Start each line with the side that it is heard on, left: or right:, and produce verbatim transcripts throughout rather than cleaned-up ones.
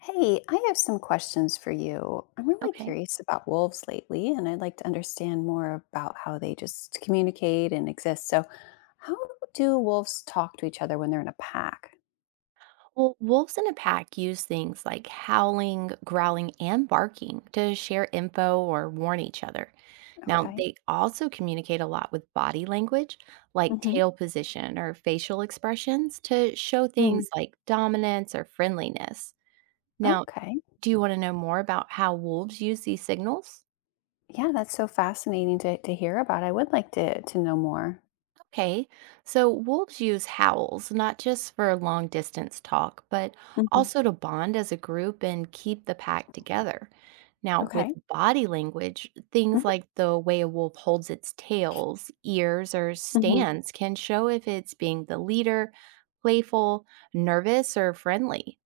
left: Hey, I have some questions for you. I'm really
right: Okay.
left: curious about wolves lately, and I'd like to understand more about how they just communicate and exist. So, how do wolves talk to each other when they're in a pack?
right: Well, wolves in a pack use things like howling, growling, and barking to share info or warn each other. Now,
left: Okay.
right: they also communicate a lot with body language, like
left: hmm
right: tail position or facial expressions, to show
left: Mm.
right: things like dominance or friendliness. Now,
left: Okay.
right: do you want to know more about how wolves use these signals?
left: Yeah, that's so fascinating to, to hear about. I would like to, to know more.
right: Okay, so wolves use howls not just for long distance talk, but
left: hmm
right: also to bond as a group and keep the pack together. Now, with
left: Okay.
right: body language, things
left: hmm
right: like the way a wolf holds its tails, ears, or
left: hmm
right: stands can show if it's being the leader, playful, nervous, or friendly.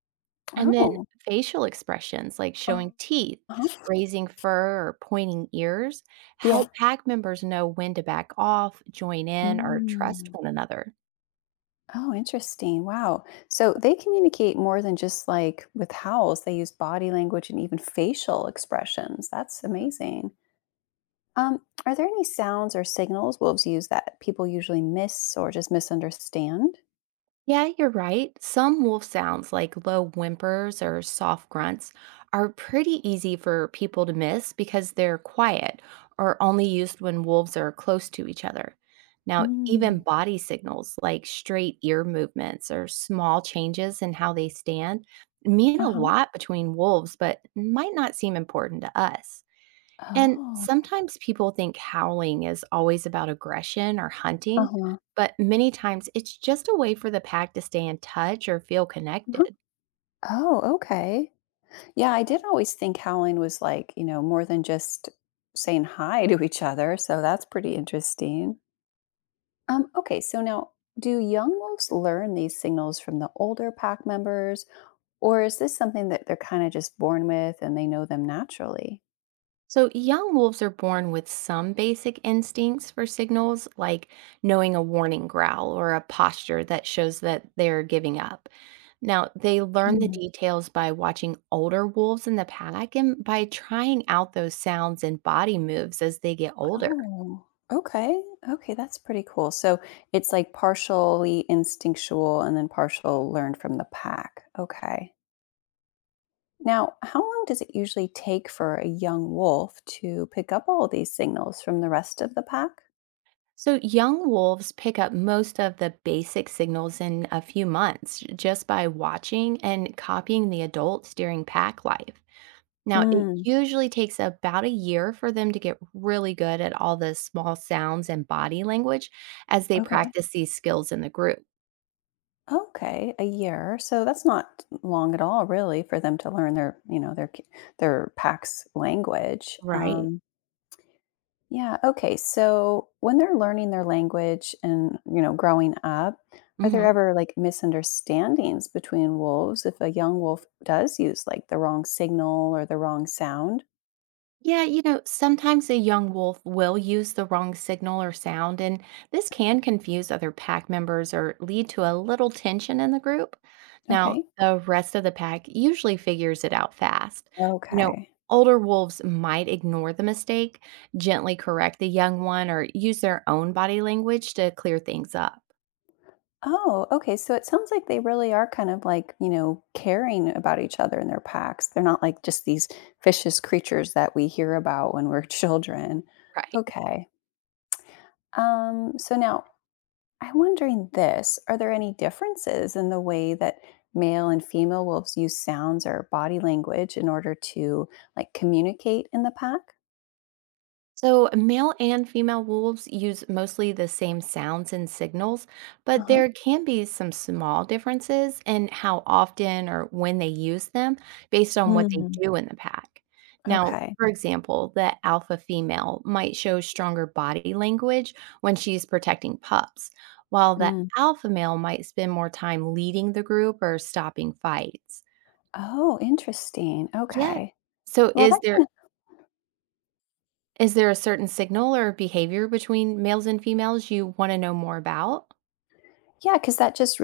right: And then
left: Oh.
right: facial expressions like
left: Uh-huh.
right: showing teeth, raising fur, or pointing ears
left: Yeah.
right: help pack members know when to back off, join in, or trust
left: Mm.
right: one another.
left: Oh, interesting. Wow. So they communicate more than just like with howls. They use body language and even facial expressions. That's amazing. Um, are there any sounds or signals wolves use that people usually miss or just misunderstand?
right: Yeah, you're right. Some wolf sounds like low whimpers or soft grunts are pretty easy for people to miss because they're quiet or only used when wolves are close to each other. Now, even
left: Mm.
right: body signals like straight ear movements or small changes in how they stand mean a
left: Uh-huh.
right: lot between wolves, but might not seem important to us. And
left: Oh.
right: sometimes people think howling is always about aggression or hunting,
left: Uh-huh.
right: but many times it's just a way for the pack to stay in touch or feel
left: Uh-huh.
right: connected.
left: Oh, okay. Yeah, I did always think howling was like, you know, more than just saying hi to each other. So that's pretty interesting. Um, okay, so now, do young wolves learn these signals from the older pack members, or is this something that they're kind of just born with and they know them naturally?
right: So, young wolves are born with some basic instincts for signals, like knowing a warning growl or a posture that shows that they're giving up. Now, they learn the
left: Mm.
right: details by watching older wolves in the pack and by trying out those sounds and body moves as they get older.
left: Oh, okay. Okay, that's pretty cool. So it's like partially instinctual and then partial learned from the pack. Okay. Now, how long does it usually take for a young wolf to pick up all these signals from the rest of the pack?
right: So, young wolves pick up most of the basic signals in a few months just by watching and copying the adults during pack life. Now, it
left: Mm,
right: usually takes about a year for them to get really good at all the small sounds and body language as they
left: okay.
right: practice these skills in the group,
left: Okay, a year. So that's not long at all, really, for them to learn their, you know, their ki- their PACS language.
right: right?
left: Um, yeah. Okay. So when they're learning their language and you know growing up, are there
right: hmm
left: ever like misunderstandings between wolves if a young wolf does use like the wrong signal or the wrong sound?
right: Yeah, you know, sometimes a young wolf will use the wrong signal or sound, and this can confuse other pack members or lead to a little tension in the group. Now,
left: Okay.
right: the rest of the pack usually figures it out fast. You know,
left: Okay.
right: older wolves might ignore the mistake, gently correct the young one, or use their own body language to clear things up.
left: Oh, okay. So it sounds like they really are kind of like, you know, caring about each other in their packs. They're not like just these vicious creatures that we hear about when we're children.
right: Right.
left: Okay. Um, so now I'm wondering this, are there any differences in the way that male and female wolves use sounds or body language in order to like communicate in the pack?
right: So, male and female wolves use mostly the same sounds and signals, but
left: Uh-huh.
right: there can be some small differences in how often or when they use them based on what they
left: Mm,
right: do in the pack. Now,
left: okay.
right: for example, the alpha female might show stronger body language when she's protecting pups, while the
left: Mm.
right: alpha male might spend more time leading the group or stopping fights.
left: Oh, interesting.
right: Yeah.
left: Okay.
right: So,
left: Well,
right: is
left: that
right: there
left: kind of,
right: Is there a certain signal or behavior between males and females you want to know more about?
left: yeah, because that just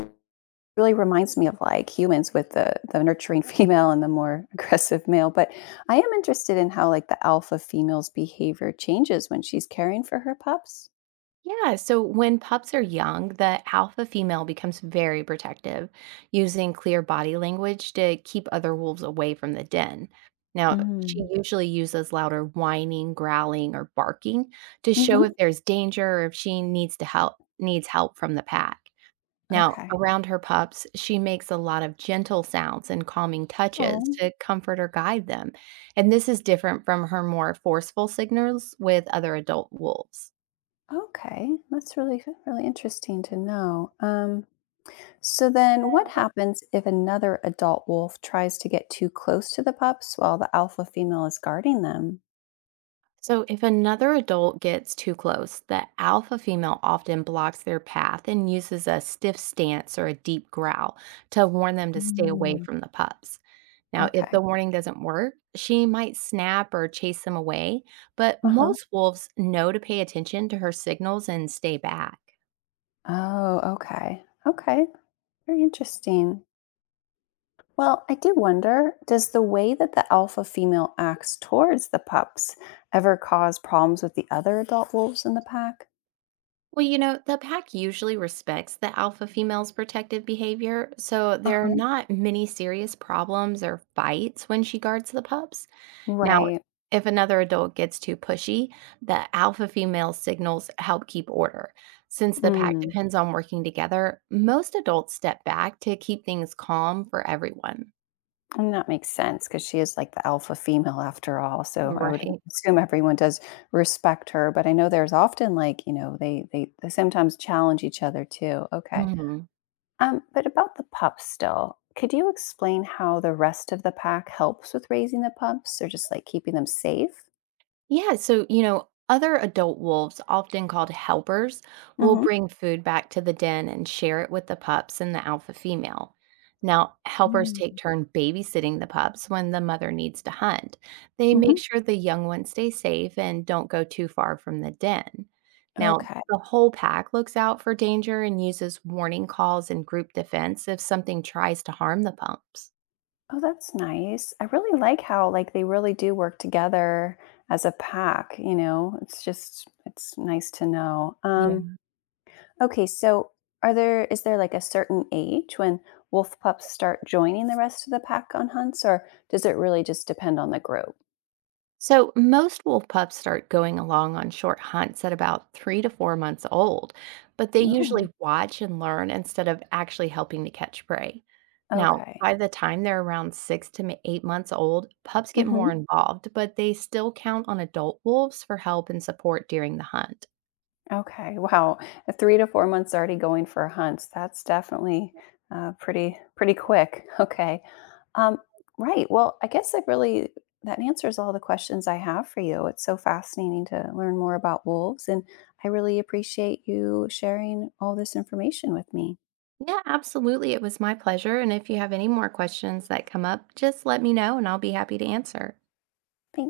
left: really reminds me of like humans with the the nurturing female and the more aggressive male. But I am interested in how like the alpha female's behavior changes when she's caring for her pups.
right: Yeah, so when pups are young, the alpha female becomes very protective, using clear body language to keep other wolves away from the den. Now, she
left: Mm.
right: usually uses louder whining, growling, or barking to show if
left: Mhm.
right: there's danger or if she needs to help needs help from the pack. Now,
left: Okay.
right: around her pups, she makes a lot of gentle sounds and calming touches
left: Oh,
right: to comfort or guide them. And this is different from her more forceful signals with other adult wolves.
left: okay. That's really really interesting to know. Um, so then what happens if another adult wolf tries to get too close to the pups while the alpha female is guarding them?
right: So, if another adult gets too close, the alpha female often blocks their path and uses a stiff stance or a deep growl to warn them to stay away
left: Mm.
right: from the pups. Now, if
left: Okay.
right: the warning doesn't work, she might snap or chase them away, but
left: Uh-huh.
right: most wolves know to pay attention to her signals and stay back.
left: Oh, okay. Okay. Very interesting. Well, I do wonder, does the way that the alpha female acts towards the pups ever cause problems with the other adult wolves in the pack?
right: Well, you know, the pack usually respects the alpha female's protective behavior, so
left: Uh
right: there are
left: huh.
right: not many serious problems or fights when she guards the pups. Now,
left: Right.
right: if another adult gets too pushy, the alpha female signals help keep order. Since the pack
left: Mm.
right: depends on working together, most adults step back to keep things calm for everyone.
left: And that makes sense because she is like the alpha female after all. So I would
right: Right.
left: assume everyone does respect her. But I know there's often like, you know, they they, they sometimes challenge each other too. Okay.
right: Mhm.
left: Um, but about the pups still, could you explain how the rest of the pack helps with raising the pups or just like keeping them safe?
right: Yeah, so, you know, other adult wolves, often called helpers, will bring food back to the den and share it with the pups and the alpha female. Now, helpers take
left: Mm-hmm.
right: turn babysitting the pups when the mother needs to hunt. They make
left: hmm
right: sure the young ones stay safe and don't go too far from the den. Now,
left: Okay.
right: the whole pack looks out for danger and uses warning calls and group defense if something tries to harm the pups.
left: Oh, that's nice. I really like how like they really do work together as a pack, you know. It's just it's nice to know. Um okay, so are there is there like a certain age when wolf pups start joining the rest of the pack on hunts, or does it really just depend on the group?
right: So, most wolf pups start going along on short hunts at about three to four months old, but they usually
left: Oh,
right: watch and learn instead of actually helping to catch prey. Now,
left: okay.
right: by the time they're around six to m- eight months old, pups get more Mhm.
left: Mhm.
right: involved, but they still count on adult wolves for help and support during the hunt.
left: Okay, wow. Uh, three to four months already going for hunts. That's definitely, uh, pretty pretty quick. Okay. Um, right, well, I guess that really that answers all the questions I have for you. It's so fascinating to learn more about wolves, and I really appreciate you sharing all this information with me.
right: Yeah, absolutely. It was my pleasure. And if you have any more questions that come up, just let me know and I'll be happy to answer.
left: Thanks.